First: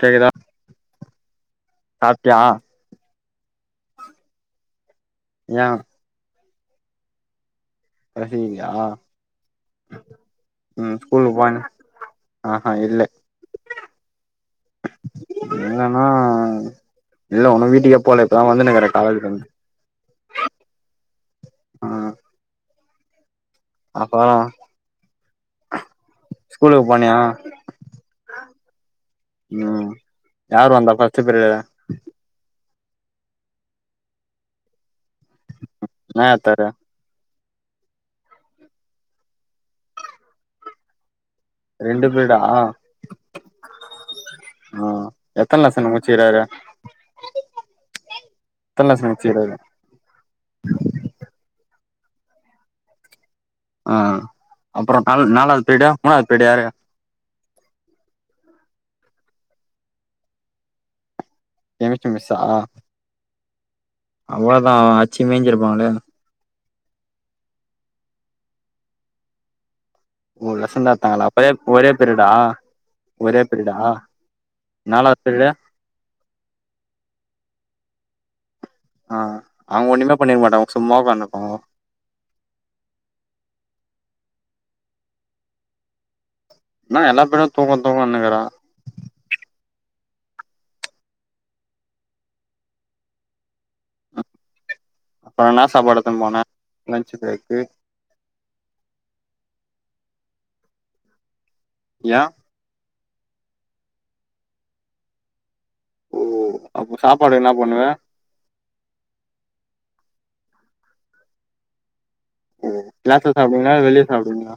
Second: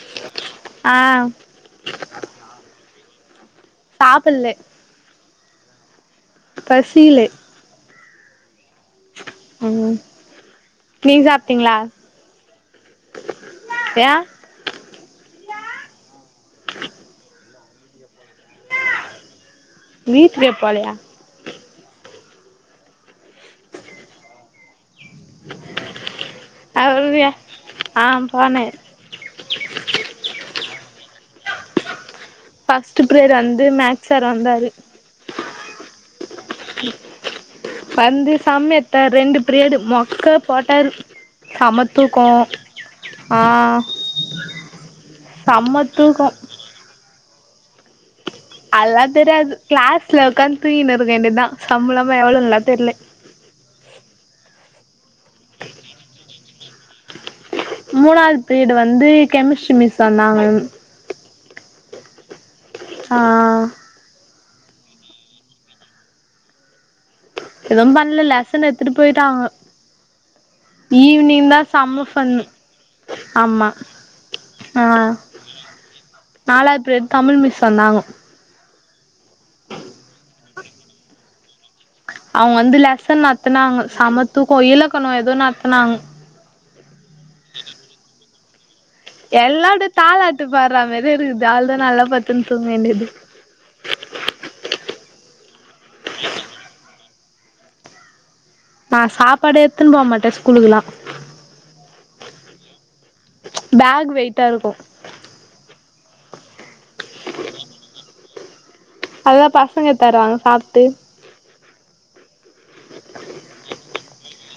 கேக்குதா ஆ சாப்ட்டியா சாப்பிட்லே யா பசிலே பசிலயா ம் உ நீங்க ஸ்கூலுக்கு போய்னு சாப்ட்டீங்களா ஆஹா இல்லே ஏ என்னனா இல்ல ஒன்னு வீட்டுக்கே போல இப்பதா வந்துனுக்குரே காலேஜில இருந்து வீட்லே போலயா ஆப்பா ஸ்கூலுக்கு போனியா அவரு ஆ போனே உ யார் வந்தா ஃபஸ்ட்டு பிர்டு ஃபஸ்ட்டு பிர்டு வந்து மேக்ஸ் சார் வந்தாரு நா தர வந்து சம் எத்தார் ரெண்டு பிரியடு மொக்க போட்டாரு ரெண்டு சமத்தூக்கோ பீரியடா ஆ ஆ எத்தன் செம்ம லெசன் தூக்கோ முச்சிக்ராரு லெசன் அல்லாந் தெரியாது முச்சிக்கிறாரு க்ளாஸ்ல ஒக்காந்து தூங்கினுருக்க வேண்டிதா சம்ளமா எவ்வளோன்லா தெரிலே அ அப்புறோ நால் நாலாது பிரிடா மூணாது பிரிடு யாரு மூணாவது பிரிடு வந்து கெமிஸ்ட்ரி மிஸ் வந்தாங்க கெமிஸ்ட்ரி மிஸ்ஸா ஆ அவ்ளதா அச்சி மேஞ்சிருப்பாங்களே எது பண்ல லெசன் எத்துட்டு பேயிட்டாங்க ஓ லெசன்தா எத்தாங்களா அப்ப எப் ஒரே ஒரே செம்ம பிரிடா ஃபன்னு ஒரே ஆமா பிரிடா நாலாது பிரிடு நாலாது பிரிடு தமிழ் மிஸ் வந்தாங்கோ அ அவுங்க ஒண்ணுமே பண்ணிருக்க மாட்டங்க அவுங்க சும்மா ஒக்காந்துருப்பாங்கோ அவுங்க வந்து லெசன் நத்துனாங்க செமத்தூக்கோ இலக்கணம் எதோ நத்துனாங் இன்னா எல்லா பிரிடு தூக்கோ தூக்கன்னுக்குற எல்லா அப்டியே தாலாட்டு பாட்ற மாரியேருக்குது அவ்ளதா நல்லா படுத்துன் தூங்க வேண்டியது அப்புற இன்னா சாப்பாடு எத்துன் போன லஞ்சு ப்ரேக்கு நா சாப்பாடே எத்துன் போமாட்டே ஸ்கூலுக்குலா யா பேக் வெயிட்டாருக்கு ஓ அப்ப சாப்பாடு என்னா பண்ணுவ அதலா பசங்க தராங்க சாப்ட்டு ஒ க்ளாஸ்ல சாப்புடுவீங்களா வெளிய சாப்புடுவீங்களா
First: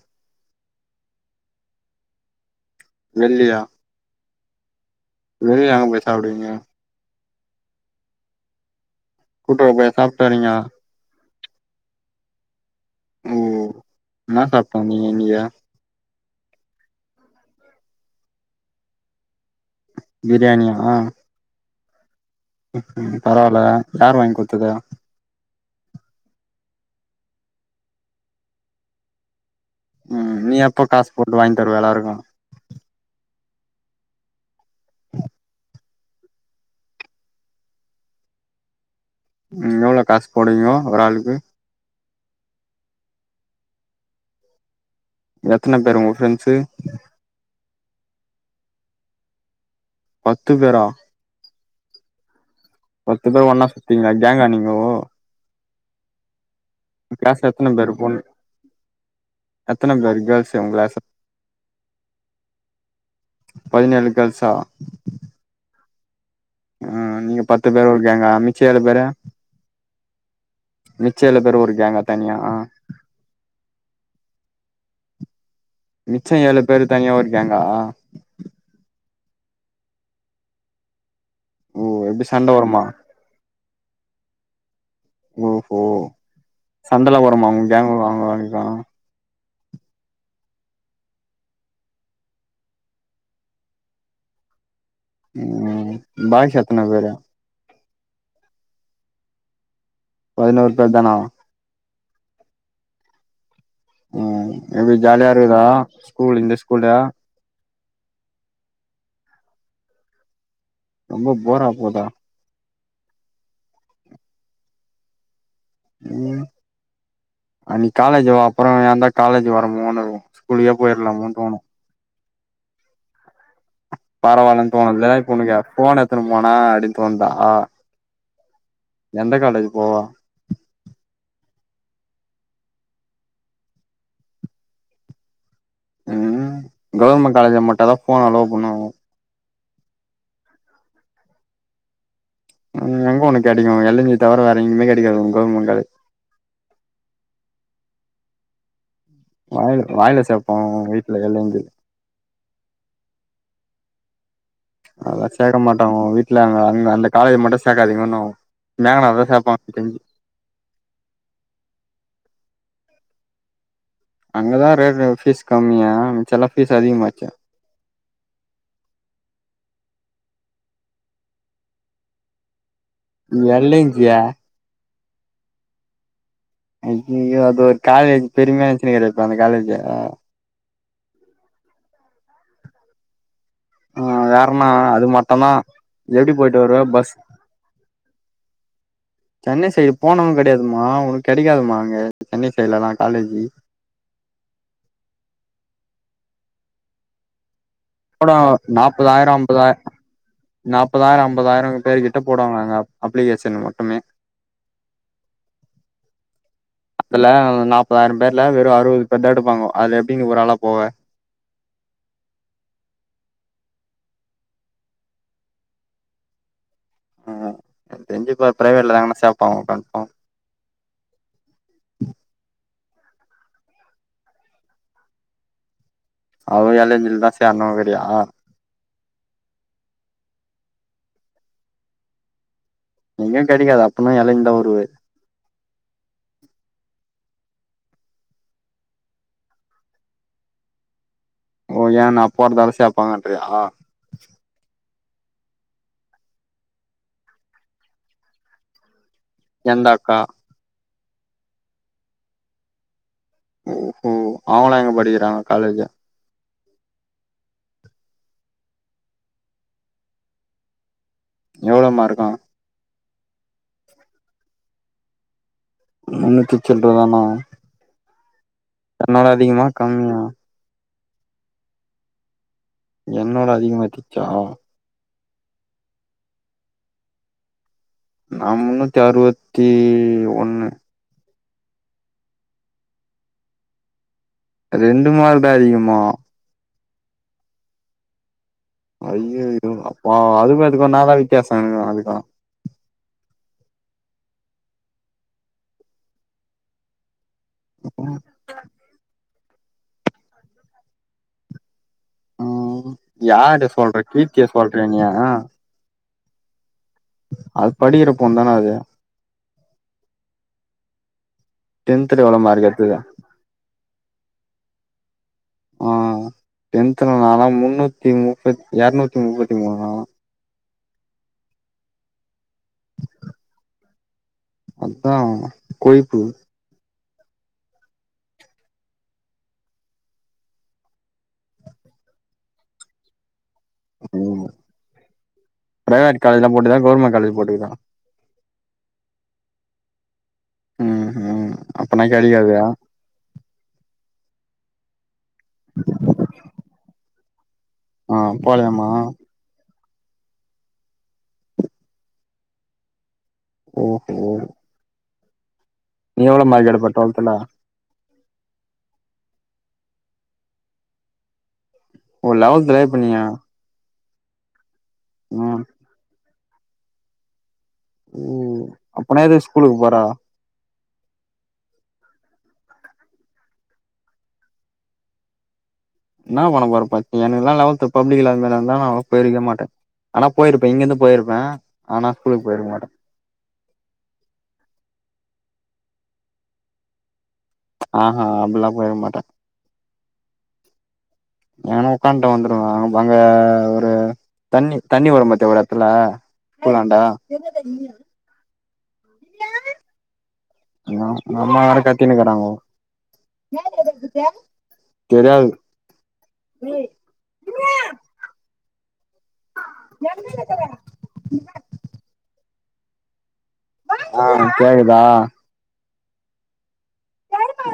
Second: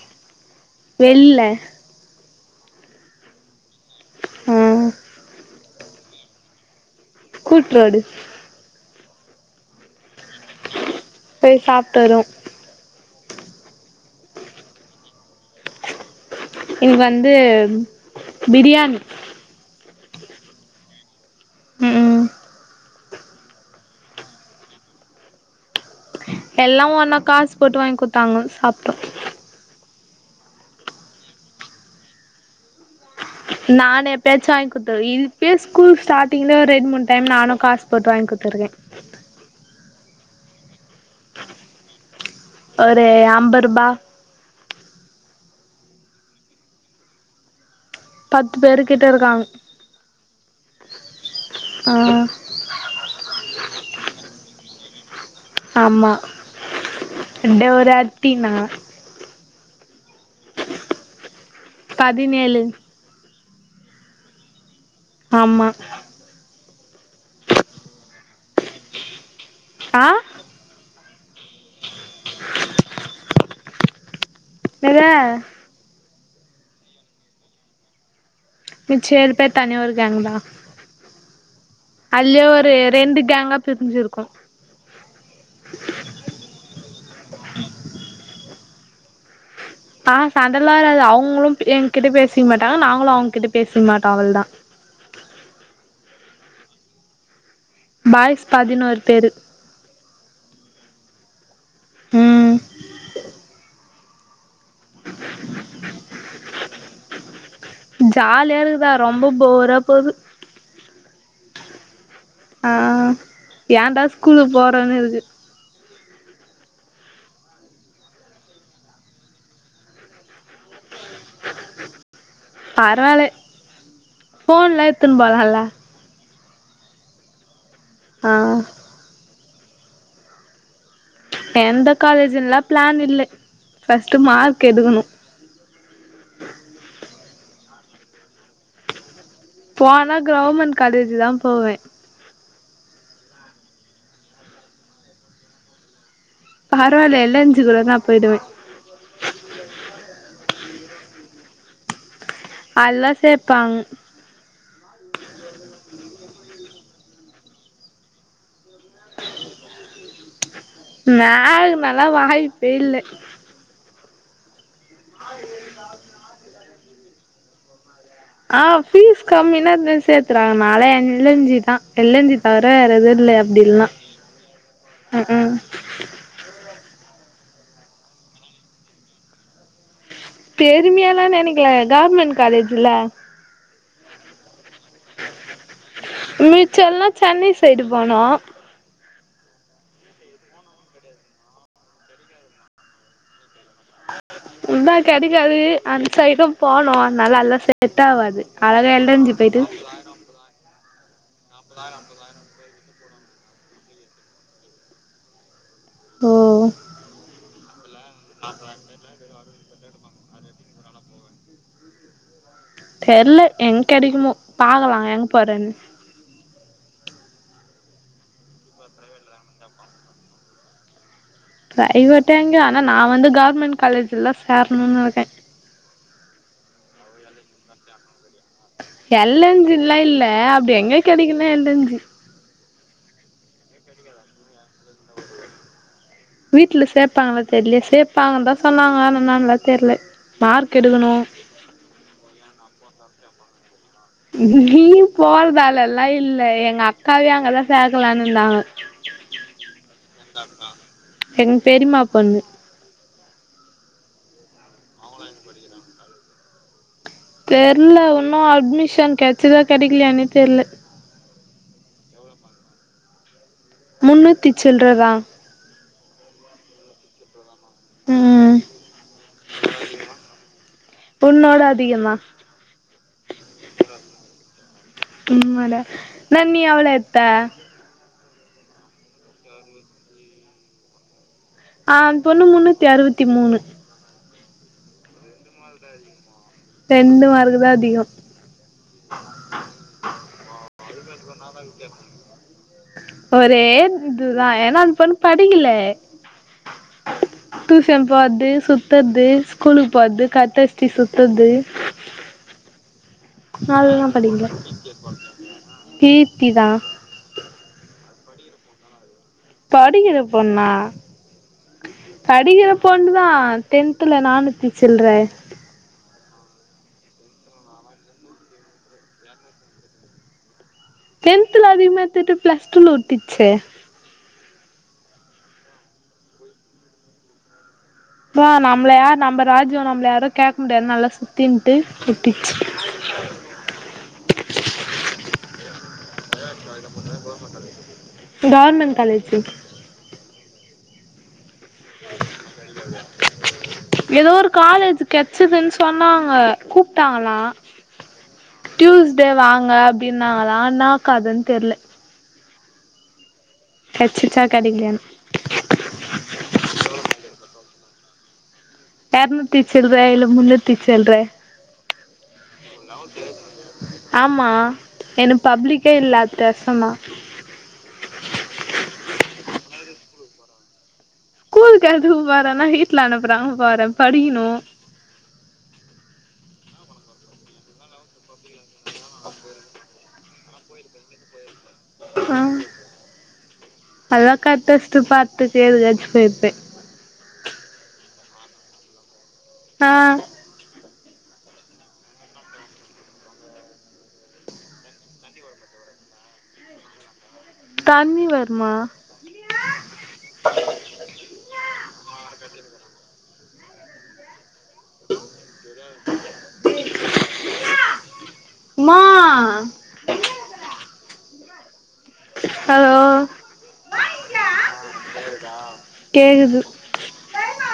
வெள்ல வெள்லயா ம் வெளிய எங்க போய் சாப்புடுவீங்க கூட்ரோடு கூட்ரோடா போய் சாப்ட்டு வரீங்க பேய் சாப்ட்டு வருவோ ஓ என்னா சாப்ட்டு வந்தீங்க இன்னகி இன்க்கி வந்து பிரியாணி பிரியாணியா ம் ம் ம் பரவால யார் வாங்கி குத்தது எல்லா ஒன்னா காஸ் போட்டு வாங்கி குத்தாங்கோ சாப்ட்டோம் ம் நீ எப்போ காஸ் போட்டு வாங்கி தருவ எல்லாருக்கும் நானூ எப்பயாச்சு வாங்கி குத்தருவே இப்பயே ஸ்கூல் ஸ்டாட் டிங்ள ஒரு ரெண்ட் மூண் டைம் நானு காஸ் போட்டு வாங்கி குத்துருக்கேன் ம் எவ்ளோ காஸ் போடுவீங்கோ ஒராளுக்கு ஒரு அம்பருபா எத்தன பேரு ஒங்க ஃப்ரெண்ட்ஸு பத்து பேருகிட்ட இருக்காங் பத்து பேரா ஆ பத்து பேர் ஒன்னா சுத்தீங்களா கேங்கா நீங்கோ ஆமா உங்க கிளாஸ்ல இந்த எத்தன ஒரு பேரு பொண் ராத்தினா எத்தன பேர் கேள்ஸ் உங்க கிளாஸ்ல பதினேழு பதினேழு கேள்சா ஆமா ஆ நீங்க பத்து பேர் ஒரு கேங்கா மிச்ச ஏழு பேரு ஆ மிச்ச ஏழு பேரு ஒரு கேங்கா தனியா என்னது மிச்ச ஏழு பேரு தனியா ஒரு கேங்கா மிச்ச ஏழு பேரு தனி ஒரு கேங் தா ஓ எப்டி அதுலே சண்ட ஒரு வருமா ரெண்டு கேங்கா பிரிஞ்சுயிருக்கோ ஓ ஹோ சண்ட எல்லா வருமா உங்க கேங்கு அவங்க கேங்கு ஆ சண்டல வராது அவுங்களு என்கிட்ட பேசிக்க மாட்டாங்க நாங்களு அவுங்க கிட்ட பேசிக்க மாட்டோம் அவளதா ம் பாய்ஸ் எத்தன பேரு பாய்ஸ் பதினோரு பேரு பதினோறு பேரு தானா ம் ம் எப்டி ஜாலியா இருக்குதா ஸ்கூல் இந்த ஸ்கூல்லு ஜாலியா இருக்குதா ரொம்ப போரா போகுது ரொம்ப போரா ஆ போதா ஆ ஏன்டா ஸ்கூல்லு போறோன்னு இருக்கு அன்னைக் காலேஜூவோ அப்பறோ ஏந்தா காலேஜூ வரமோனுருகு ஸ்கூலுகே போயிர்லாமோன் தோணு பரவாலே பரவாலன் தோணுதுல்லே இப்ப உனுகுயே ஃபோன் எத்துனு போனா அப்டின் தோண்தா ஆ எந்த காலேஜ் போவா எந்த காலேஜூன்லா பிளான் இல்லே ஃபஸ்ட்டு மார்க் எடுகுணு ம் கவுர்மெண்ட் காலேஜூல மட்டுதா ஃபோன் அலோவ் பண்ணுவாங்க போனா கிரவுமெண்ட் காலேஜூதாம் போவே ம் எங்க ஒனக் கெடைகு எல்லஞ்சி தவிர வேற எங்கியுமே கெடைகாது ஒங் கவுர்மெண்ட் காலே பரவால்ல எல்லஞ்சி கூடனாப் போயிடுவே வாயில வாயில சேப்போ ஓ வீட்ல எலேந்து அல்லா சேப்பாங் அதலா சேக்க மாட்டோங் ஓ வீட்ல அங்க அந்த அந்த காலேஜ் மட்டு சேக்காதீங்கோன்னுவோ மேகனாதா சேப்பா தெஞ்சு மேகனாலா வாயிப்பே இல்ல அங்கதா ரேட் ஃபீஸ் கம்மியா மிச்சல்லா ஃபீஸ் அதிகமாச்சே ஆ ஃபீஸ் கம்மினா இந்த சேத்தறாங்க நாலா எல்லஞ்சிதா எல்லஞ்சி தவிர வேறெதுன் இல்ல எல் அப்டில்னா என் ஜியா ம் ம் ஐயய்யோ அது ஒரு காலேஜ் பெருமையா நென்ச்சினுகுற இப்ப அந்த காலேஜ பெருமியாலா நெனகில கவுர்மெண்ட் காலேஜ் இல்ல ம் வேறென்னா அது மட்டுந்தா மிச்செல்லா சென்னை சைடு போனோ சென்னை சைடு போனவு கெடையாதுமா உங்குளுக் கெடைக்காதுமா அங்க சென்னை சைட்லெல்லா காலேஜி உத்தா கெடைக்காது அந்சைடும் போனோ அத் நல்லால செ போட செட்டாவாது அழகா நாப்பதாயிரோ எல்லஞ்சி போயிட்டு அம்பதா நாப்பதாயிரோ ஐம்பதாயிரோ பேரு கிட்டப் போடுவாங்க அங்க அப்ளிகேஷன் மட்டுமே ஓ அதுல நாப்பதாயிரோம் பேர்ல வெறு அறுவது பேர்தா எடுப்பாங்கோ அதுல எப்டி நீ ஒரு ஆளாப் போவே தெர்ல எங்கெடைகுமோ பாகலா எங்க போறேன்னு ம் என் தெஞ்சு இப்ப ப்ரைவேட்லதாங்னா சேப்பாவு கன்பார்ம் பிரைவேட்டோ எங்யோ ஆனா நா வந்து கவுர்மெண்ட் காலேஜில்தா சேர்னுன் இருகே அவுக காலேஜில்தா சேர்னுகுறியா எல்லஞ்சுல்லா இல்ல அப்டி எங்க கெடைகுனே எல்லஞ்சி எங்யு கெடைகாது அப்புன்னா எல்லஞ்சிதா வருவே வீட்ல சேப்பாங்களாத் தெர்லியே சேப்பாகன்தா சொன்னாங்க ஆனா என்னான்லாத் தெர்லே மார்க் எடுகுணு ஓ ஏ நாப் போறதால சேப்பாகன்றியா நீப் போறதாலல்லா இல்ல எங்க அக்காவயு அங்கதா சேக்கலானுந்தாங்க எந்த அக்கா எங் பெரிமா பொண்ணு ஓ ஹோ அவங்களா எங்க படிகிறாங்க காலேஜு தெர்ல உன்னு அட்மிஷன் கெட்ச்சதா கெடிக்லியானேத் தெர்ல எவ்ளோ மா இருக்கு முன்னூத்தி சில்றதா முன்னூத்தி சில்றதானா ம் தன்னால அதிகமா கம்மியா உன்னோட அதிகமா என்னோட அதிகமா வெச்ரிக்யா ம்மாடா அ நீ எவ்ளோ எடுத்த நா முன்னூத்தி அறுவத்தி ஒன்னு ஆ அந் பொண்ணு முன்னூத்தி அறுவத்தி மூணு ரெண்டு மார்க்தா அதிகமா ரெண்டு மார்க்குதா அதிகோ அய்யய்யோ அப்ப அதுக்கு அதுக்கு என்னாதா வித்தியாசோ அதிகோ ஒரே இதுதா ஏனா அந்த பொண்ணு படிக்கல டியூஷன் போவாது சுத்தர்து ஸ்கூலுக்கு போவாது கட்டச்சு சுத்தர்து யார சொல்ற அதெல்லா கீர்த்திய படிக்கல சொல்றீன்யா கீர்த்திதா அது படிக்கிறப்பொண்தான அது படிக்கிற பொண்ணா டென்த்ல எவ்ளோ மார்க் படிக்கிற எடுத்தது பொண்ணுதா டென்த்துல நானூத்தி சில்ற ஆ டென்த்ல நால்லா முன்னூத்தி முப்பத் எரநூத்தி முப்பத்தி மூனா டென்த்ல அதிகமா எடுத்துட்டு பிளஸ் டூல ஊத்திட்ச்சே அதான் கொய்த்து இப்ப நம்மள யார் நம்ம ராஜ்யோ நம்மள யாரு கேக்க முடியாதுன்னு நல்லா சுத்தின்ட்டு புட்டிச்சு ம் பிரைவேட் காலேஜ்ல போட்டுதா கவுர்மெண்ட் காலேஜ்ல போட்டுக்குதா கவர்மெண்ட் காலேஜு ம் ஹும் அப்பனா கெடைக்காதா எதோ ஒரு காலேஜ கெச்சதுன்னு சொன்னாங்க கூப்ட்டாங்களா ஆ போலாமா டியூஸ்டே வாங்க அப்டி நாங்கலா என்னா கதன்னு தெர்ல ஓஹோ கெச்சிச்சா கெடைக்கலயானு நீ எவ்ளோ மார்க் எடுப்ப டுவெல்த்துல எரநூத்தி சீல்ற இல்ல முன்னூத்தி சில்ற ஓ லெவல்த்ல இப்ப நீ ஆமா எனக்கு ம் பப்ளிக்கே இல்ல அடுத்த வர்ஷந்தா ஓ அப்பனா எதுக்கு ஸ்கூலுக்கு போற கூலுக்கு அதுவும் போறன்னா வீட்ல அனுப்பறாங்க போறன் படிக்கணு என்னா பண்ண போற படிச்சி எனக்கு எல்லா லெவத் பப்ளிக்ல இல்லாதனாலதா நா போயிருக்கவே மாட்ட ஆனா போயிருப்பன் இங்கிருந்து போயிருப்பன் ஆனா ஆ ஸ்கூலுக்கு போயிருக்க மாட்ட அதா கட் அடிச்சிட்டு பாத்துக்கு ஏதாச்சு போயிருப்பன் ஆஹா அப்பிடியெல்லா போயிருக்கமாட்ட அ வேணா உக்கான்ட்டு வந்துருவன் அங்க ஒரு தண்ணி தண்ணிவரும் பத்தியா ஒரு எடத்துல ஸ்கூலாண்டா தண்ணி வறுமா எங்க எங்க அம்மா வேற கத்தின்னு இருக்கறாங்கோ தெரியாது மா ஹலோ ஆ கேக்குதா கேக்குது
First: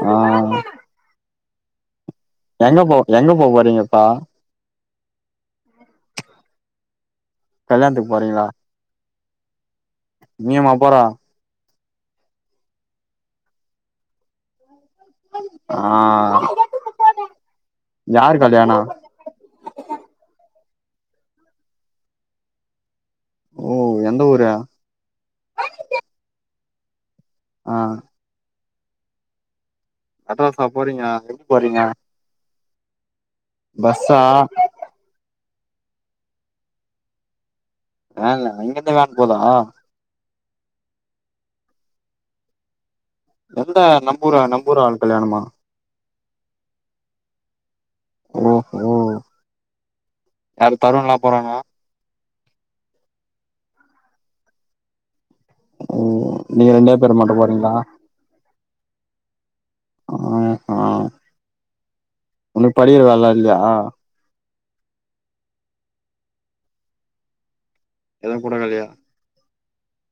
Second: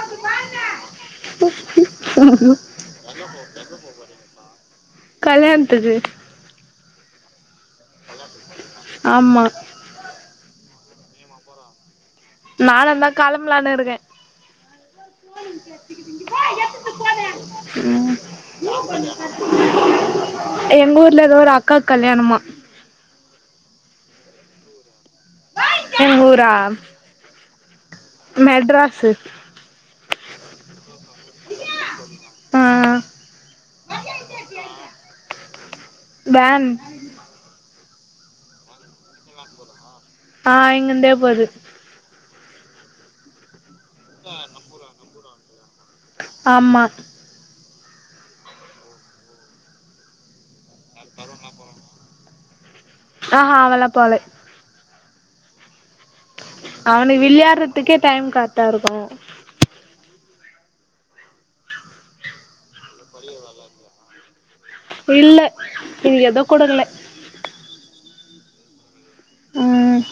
ஆ எங்க போ எங்க போ போறீங்க இப்ப கல்யாணத்துக்கு கல்யாணத்துக்கு போறீங்களா ஆமா நீயுமா போற நானுந்தா களம்பலான்னு இருக்கே ஆ ம் யாரு கல்யாணோ எங்க ஊர்ல ஏதோ ஒரு அக்காக் கல்யாணமா ஓ எந்த ஊரு எங்க ஊரா ஆ மெட்ராஸ் மெட்ராஸா போறீங்க எப்ப போறீங்க ஆ பஸ்ஸா வேன் வேன்ல இங்கேந்தே வேன் போதா ஆ இங்கந்தே போது எந்த நம்ப ஊரா நம்ப ஊரு ஆள் கல்யாணமா ஆமா ஓஹோ யாரு தருண்லா போறானா ஆஹ அவன்லா போல ஓ நீங்க ரெண்டே பேரு அவனுக்கு மட்டு போறீங்ளா விளையாடுறதுக்கே டைம் கரெக்டா இருக்கு ஆஹ ஒனக்கு படிக்கிற வேலலா இல்லயா இல்ல இன்னிக்கு ஏது குடுக்குல எதுவு குடுக்கலையா ம்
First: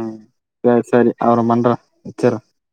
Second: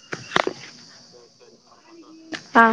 ம் சேரி சேரி அப்பற பண்ற வச்சிட்ற ஆ